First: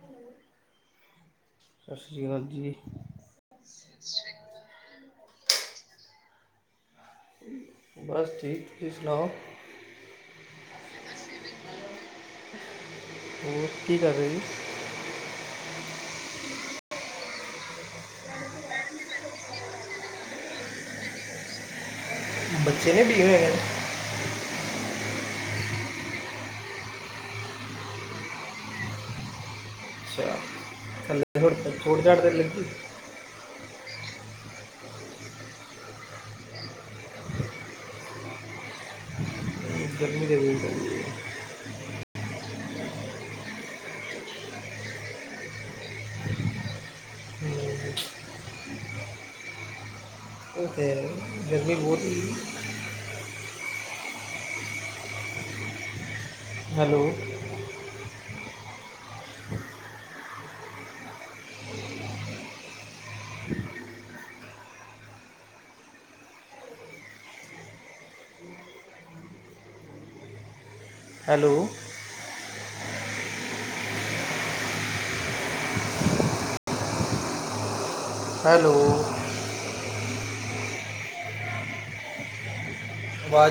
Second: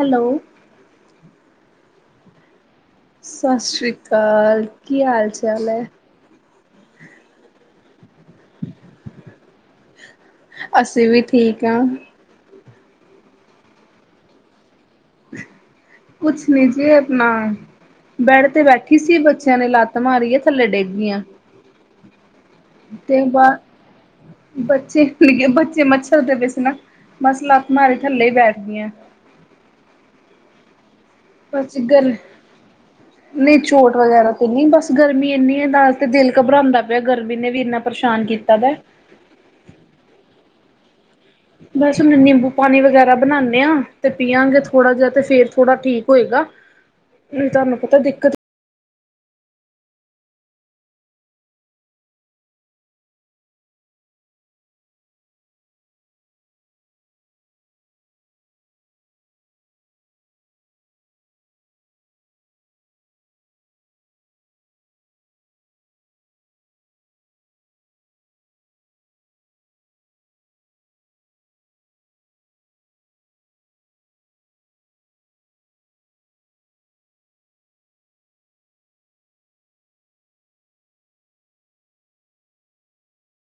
Hello ਸਸ ਸ੍ਰੀ ਕਾਲ ਜੀ। ਸਸ ਸ੍ਰੀ ਕਾਲ ਕੀ ਹਾਲ ਚਾਲ ਐ। ਬਸ ਠੀਕ ਤੁਸੀ ਸੁਣਾਓ। ਅਸੀਂ ਵੀ ਠੀਕ ਆ। ਹੋਰ ਕੀ ਕਰ ਰੇ ਜੀ। ਕੁਛ ਨੀ ਜੀ [unintelligible] ਬੈਡ ਤੇ ਬੈਠੀ ਸੀ ਬੱਚਿਆਂ ਨੇ ਲਾਤ ਮਾਰੀ ਆ ਥੱਲੇ ਡੇਗ ਗੀਆਂ। ਬੱਚੇ ਨੇ ਭੀਗੇ ਤੇ ਬਾ ਹੋਏ ਨੇ ਬੱਚੇ-ਬੱਚੇ ਮੱਛਰ ਦੇ ਪੇ ਸੀ ਨਾ ਬਸ ਲਾਤ ਮਾਰੀ ਥੱਲੇ ਈ ਬੈਠ ਗੀਆਂ। ਅੱਛਾ ਥੱਲ ਅੱਜ ਗਲ ਨਈ ਚੋਟ ਵਗੈਰਾ ਤਾਂ ਨੀ, ਬਸ ਗਰਮੀ ਇੰਨੀ ਐ ਦਸ ਤੇ ਦਿਲ ਘਬਰਾਉਂਦਾ ਪਿਆ ਗਰਮੀ ਨੇ ਵੀ ਇੰਨਾ ਪਰੇਸ਼ਾਨ ਕੀਤਾ ਦਾ। ਗਰਮੀ ਦੇ ਵੀ ਬਸ ਹੁਣ ਨਿੰਬੂ ਪਾਣੀ ਵਗੈਰਾ ਬਨਾਨੇ ਆਂ ਤੇ ਪੀਆਂਗੇ ਥੋੜ੍ਹਾ ਜਾ ਤੇ ਫਿਰ ਥੋੜ੍ਹਾ ਠੀਕ ਹੋਏਗਾ। ਤੁਹਾਨੂੰ ਪਤਾ ਦਿੱਕਤ ਓ ਤੇ ਐ ਗਰਮੀ ਬੋਤ ਹੀ ਹੈਲੋ। ਹੈਲੋ। ਹੈਲੋ। ਆਵਾਜ਼